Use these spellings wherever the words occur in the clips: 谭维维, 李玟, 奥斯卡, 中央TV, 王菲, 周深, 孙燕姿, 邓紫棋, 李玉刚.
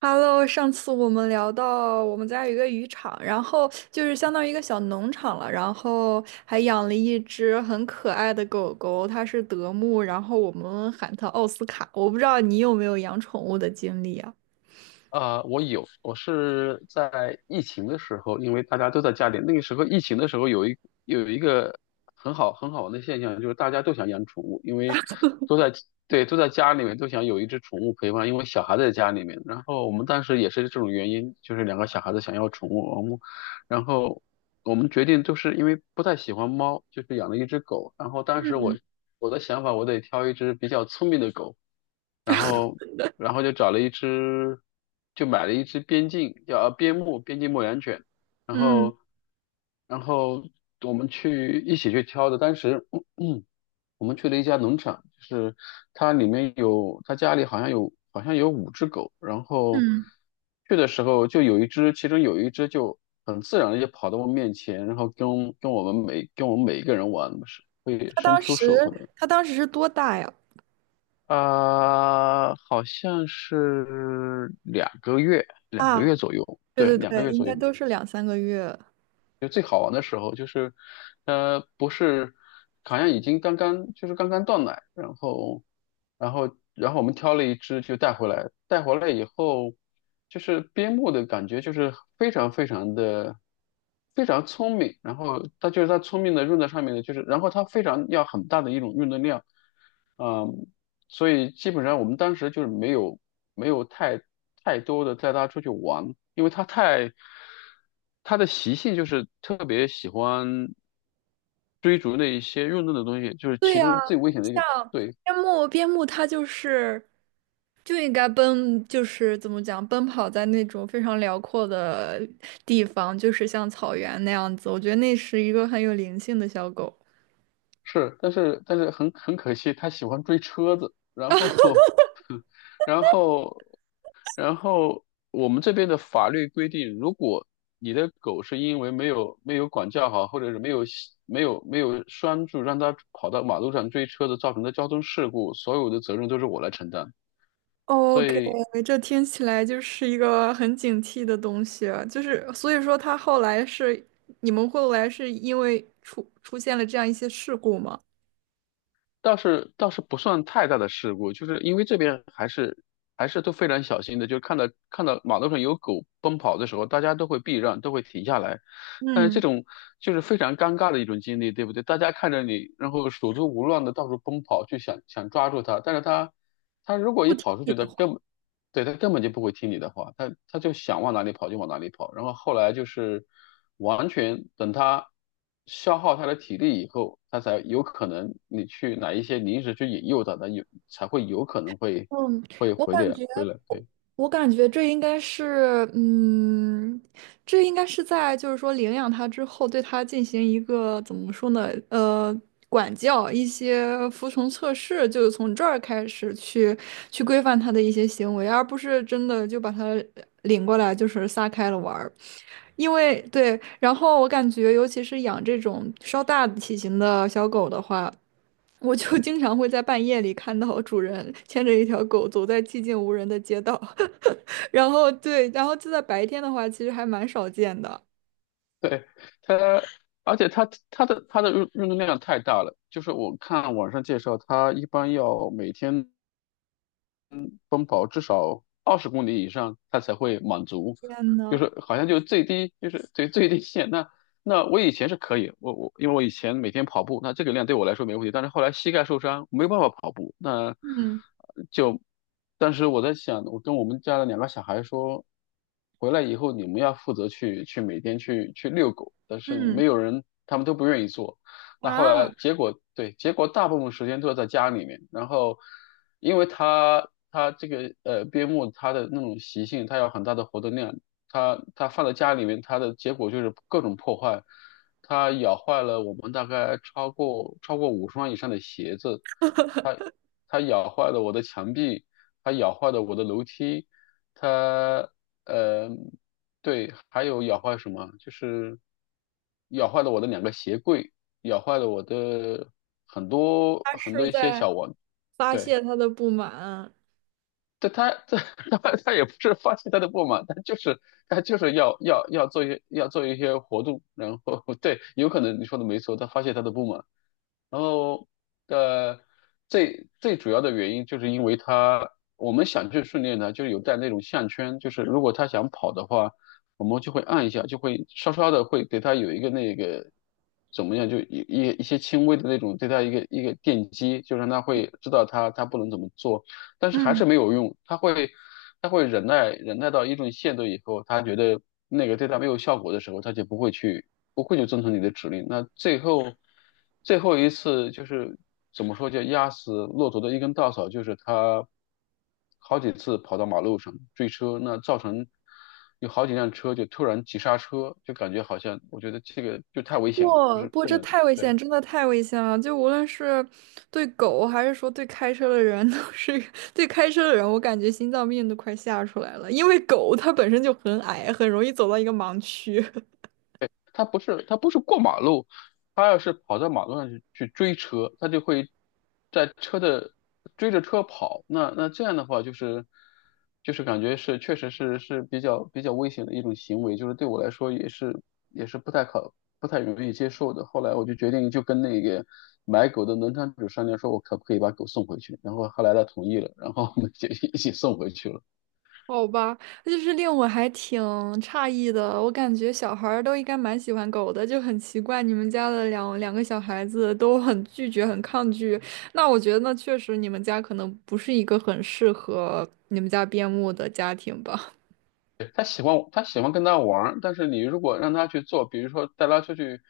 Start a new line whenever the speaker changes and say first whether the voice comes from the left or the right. right: Hello，上次我们聊到我们家有一个渔场，然后就是相当于一个小农场了，然后还养了一只很可爱的狗狗，它是德牧，然后我们喊它奥斯卡。我不知道你有没有养宠物的经历啊？
left: 啊，我有，我是在疫情的时候，因为大家都在家里，那个时候疫情的时候有一个很好玩的现象，就是大家都想养宠物，因为都在对，都在家里面都想有一只宠物陪伴，因为小孩在家里面。然后我们当时也是这种原因，就是两个小孩子想要宠物，然后我们决定就是因为不太喜欢猫，就是养了一只狗。然后当时
right: 嗯
left: 我的想法，我得挑一只比较聪明的狗。然后然后就找了一只，就买了一只边境牧羊犬，然
right: 嗯
left: 后然后我们一起去挑的，当时 我们去了一家农场，就是它家里好像有五只狗，然后
right: 嗯，
left: 去的时候就有一只，其中有一只就很自然的就跑到我面前，然后跟我们每一个人玩，是会
right: 它
left: 伸
right: 当
left: 出手。
right: 时它当时是多大呀？
left: 好像是两个月，两个
right: 啊，
left: 月左右，
right: 对
left: 对，
right: 对
left: 两个
right: 对，
left: 月
right: 应
left: 左
right: 该
left: 右。
right: 都是两三个月。
left: 就最好玩的时候，就是，不是，好像已经刚刚就是刚刚断奶，然后我们挑了一只就带回来，带回来以后，就是边牧的感觉就是非常非常的非常聪明，然后它就是它聪明的用在上面的，就是然后它非常要很大的一种运动量。所以基本上我们当时就是没有太多的带他出去玩，因为他的习性就是特别喜欢追逐那一些运动的东西，就是
right: 对
left: 其
right: 呀，
left: 中最危险的一个。对。
right: 边牧它就是就应该奔，就是怎么讲，奔跑在那种非常辽阔的地方，就是像草原那样子。我觉得那是一个很有灵性的小狗。
left: 是，但是很可惜，他喜欢追车子，然后 然后然后我们这边的法律规定，如果你的狗是因为没有管教好，或者是没有系没有没有拴住，让它跑到马路上追车子造成的交通事故，所有的责任都是我来承担。所
right: OK，
left: 以
right: 这听起来就是一个很警惕的东西啊。就是所以说，它后来是你们后来是因为出现了这样一些事故吗？
left: 倒是不算太大的事故，就是因为这边还是都非常小心的，就是看到马路上有狗奔跑的时候，大家都会避让，都会停下来。但是这
right: 嗯，
left: 种就是非常尴尬的一种经历，对不对？大家看着你，然后手足无乱的到处奔跑，去想想抓住它，但是它如果
right: 不
left: 一
right: 听
left: 跑出
right: 你
left: 去它
right: 的话。
left: 根本对，他根本就不会听你的话，他就想往哪里跑就往哪里跑，然后后来就是完全等他消耗他的体力以后，他才有可能你去哪一些你一直去引诱他，才会有可能会
right: 嗯，
left: 会
right: 我
left: 回
right: 感
left: 的
right: 觉，
left: 回来。对
right: 我感觉这应该是在就是说领养它之后，对它进行一个怎么说呢？管教一些服从测试，就是从这儿开始去规范它的一些行为，而不是真的就把它领过来就是撒开了玩儿。因为对，然后我感觉，尤其是养这种稍大体型的小狗的话。我就经常会在半夜里看到主人牵着一条狗走在寂静无人的街道，然后对，然后就在白天的话，其实还蛮少见的。
left: 对，他而且他的运动量太大了，就是我看网上介绍，他一般要每天，奔跑至少20公里以上，它才会满足，
right: 天
left: 就
right: 呐，
left: 是好像就是最低限。那我以前是可以，我因为我以前每天跑步，那这个量对我来说没问题。但是后来膝盖受伤，没有办法跑步，
right: 嗯
left: 就，但是我在想，我跟我们家的两个小孩说，回来以后你们要负责去每天去遛狗，但是
right: 嗯
left: 没有人，他们都不愿意做。那后来
right: 啊，
left: 结果对，结果大部分时间都是在家里面。然后，因为它这个边牧它的那种习性，它有很大的活动量，它放在家里面，它的结果就是各种破坏。它咬坏了我们大概超过五双以上的鞋子，它它咬坏了我的墙壁，它咬坏了我的楼梯，它呃，对，还有咬坏什么？就是咬坏了我的两个鞋柜，咬坏了我的很多
right: 他
left: 很多
right: 是
left: 一些
right: 在
left: 小玩，
right: 发
left: 对。
right: 泄他的不满。
left: 这他这 他也不是发泄他的不满，他就是要做一些活动，然后 对，有可能你说的没错，他发泄他的不满。然后，呃，最主要的原因就是因为他，我们想去训练呢，就是有带那种项圈，就是如果他想跑的话，我们就会按一下，就会稍稍的会给他有一个那个怎么样，就一些轻微的那种对他一个一个电击，就让他会知道他不能怎么做，但是还
right: 嗯，
left: 是没有用，他会忍耐忍耐到一定限度以后，他觉得那个对他没有效果的时候，他就不会去，不会就遵从你的指令。那最后最后一次就是怎么说叫压死骆驼的一根稻草，就是他好几次跑到马路上追车，那造成有好几辆车就突然急刹车，就感觉好像我觉得这个就太危险了，就
right: 不
left: 是
right: 不，
left: 不
right: 这
left: 能
right: 太危
left: 对。
right: 险，真的太危险了。就无论是对狗，还是说对开车的人，都是 对开车的人，我感觉心脏病都快吓出来了，因为狗它本身就很矮，很容易走到一个盲区。
left: 他不是过马路，他要是跑到马路上去追车，他就会在车的追着车跑。那这样的话，就是感觉是确实是比较危险的一种行为，就是对我来说也是不太容易接受的。后来我就决定就跟那个买狗的农场主商量，说我可不可以把狗送回去，然后后来他同意了，然后我们就一起送回去了。
right: 好吧，就是令我还挺诧异的。我感觉小孩儿都应该蛮喜欢狗的，就很奇怪，你们家的两个小孩子都很拒绝、很抗拒。那我觉得那确实你们家可能不是一个很适合你们家边牧的家庭吧。
left: 对，他喜欢跟他玩儿，但是你如果让他去做，比如说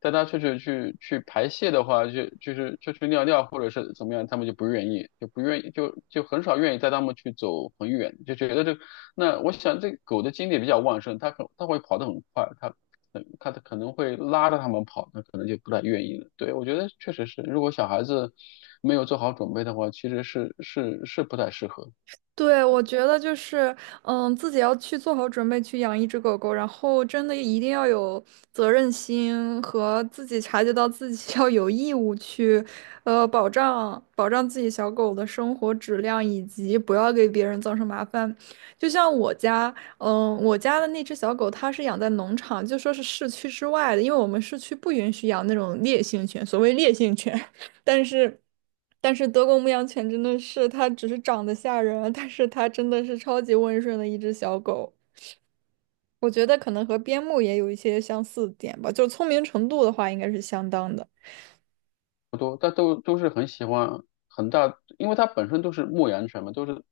left: 带他出去，去排泄的话，就去尿尿或者是怎么样，他们就不愿意，就不愿意，就很少愿意带他们去走很远，就觉得这那我想这狗的精力比较旺盛，它会跑得很快，它可能会拉着他们跑，那可能就不太愿意了。对，我觉得确实是，如果小孩子没有做好准备的话，其实是不太适合。
right: 对，我觉得就是，自己要去做好准备去养一只狗狗，然后真的一定要有责任心和自己察觉到自己 要有义务去，保障保障自己小狗的生活质量，以及不要给别人造成麻烦。就像我家，我家的那只小狗，它是养在农场，就说是市区之外的，因为我们市区不允许养那种烈性犬，所谓烈性犬。但是，但是，德国牧羊犬真的是，它只是长得吓人啊，但是它真的是超级温顺的一只小狗。我觉得可能和边牧也有一些相似点吧，就聪明程度的话，应该是相当的。
left: 不多，但都是很喜欢很大，因为它本身都是牧羊犬嘛，都是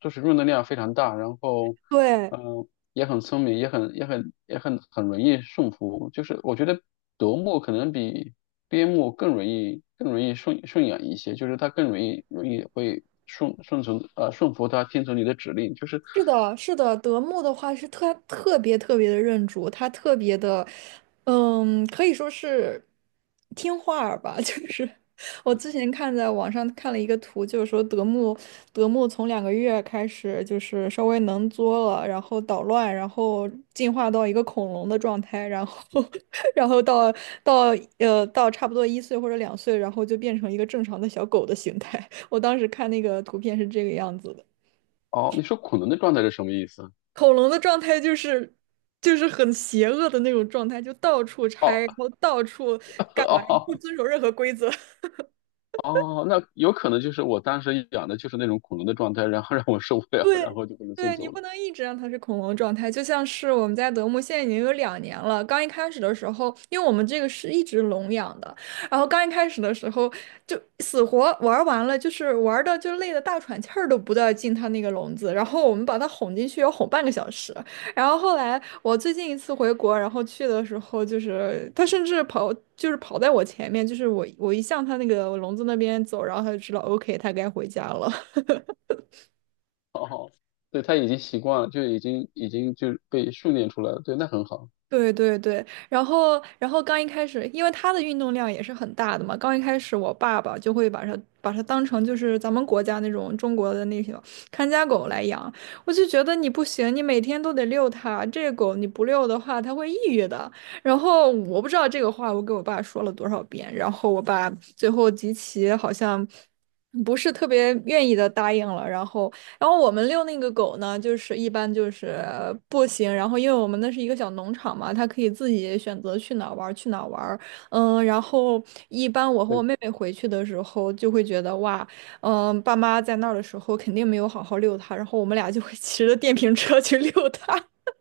left: 都是运动量非常大，然后
right: 对，
left: 嗯，也很聪明，也很容易驯服。就是我觉得德牧可能比边牧更容易养一些，就是它更容易会顺服它，听从你的指令。
right: 是的，是的，德牧的话是特别特别的认主，它特别的，可以说是听话儿吧。就是我之前看在网上看了一个图，就是说德牧从2个月开始就是稍微能作了，然后捣乱，然后进化到一个恐龙的状态，然后 然后到到差不多1岁或者2岁，然后就变成一个正常的小狗的形态。我当时看那个图片是这个样子的。
left: 哦，你说恐龙的状态是什么意思？
right: 恐龙的状态就是很邪恶的那种状态，就到处拆，然
left: 哦
right: 后到处干 嘛，不
left: 哦
right: 遵守任何规则。
left: 哦，那有可能就是我当时养的就是那种恐龙的状态，然后让我受不
right: 对，
left: 了，然后就把它送
right: 对你
left: 走了。
right: 不能一直让它是恐龙状态，就像是我们家德牧现在已经有2年了。刚一开始的时候，因为我们这个是一直笼养的，然后刚一开始的时候就死活玩儿完了，就是玩的就累得大喘气儿都不带进它那个笼子，然后我们把它哄进去要哄半个小时。然后后来我最近一次回国，然后去的时候就是它甚至跑就是跑在我前面，就是我一向它那个笼子那边走，然后它就知道 OK 它该回家了。
left: 哦，对，它已经习惯了，就已经就被训练出来了。对，那很好。
right: 对对对，然后刚一开始，因为他的运动量也是很大的嘛，刚一开始我爸爸就会把它当成就是咱们国家那种中国的那种看家狗来养，我就觉得你不行，你每天都得遛它，这个狗你不遛的话，它会抑郁的。然后我不知道这个话我给我爸说了多少遍，然后我爸最后极其好像不是特别愿意的答应了，然后然后我们遛那个狗呢，就是一般就是步行，然后因为我们那是一个小农场嘛，它可以自己选择去哪儿玩儿去哪儿玩儿然后一般我和我
left: 对，
right: 妹妹回去的时候就会觉得哇，爸妈在那儿的时候肯定没有好好遛它，然后我们俩就会 骑着电瓶车去遛它。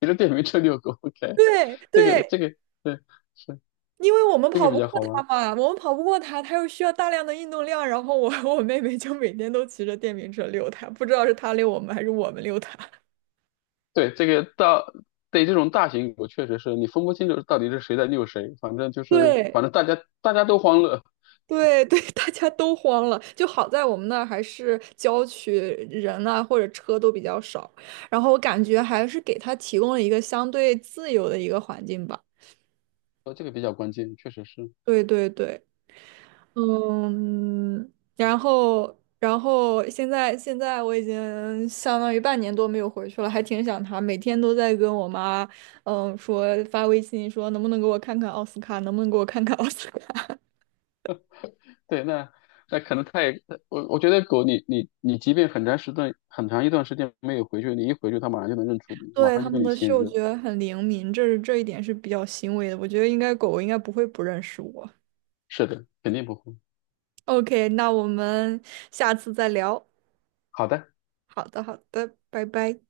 left: 骑着电瓶车遛狗 ，OK，
right: 对
left: 这个这
right: 对，
left: 个对，是
right: 因为我们
left: 这个
right: 跑
left: 比
right: 不
left: 较
right: 过
left: 好
right: 它
left: 玩。
right: 嘛，我们跑不过它，它又需要大量的运动量，然后我和我妹妹就每天都骑着电瓶车遛它，不知道是它遛我们还是我们遛它。
left: 对，这个到对这种大型狗确实是你分不清楚到底是谁在遛谁，反正就 是反
right: 对，
left: 正大家都欢乐，
right: 对对，大家都慌了。就好在我们那儿还是郊区，人啊或者车都比较少，然后我感觉还是给他提供了一个相对自由的一个环境吧。
left: 哦，这个比较关键，确实是。
right: 对对对，嗯，然后现在我已经相当于半年多没有回去了，还挺想他，每天都在跟我妈，说发微信说能不能给我看看奥斯卡，能不能给我看看奥斯卡。
left: 对，那可能他也，我觉得狗你，你即便很长一段时间没有回去，你一回去，它马上就能认出你，马
right: 对，
left: 上
right: 它
left: 就
right: 们
left: 跟你
right: 的
left: 亲
right: 嗅
left: 热。
right: 觉很灵敏，这一点是比较欣慰的。我觉得应该狗狗应该不会不认识我。
left: 是的，肯定不会。
right: OK，那我们下次再聊。
left: 好的。
right: 好的，好的，拜拜。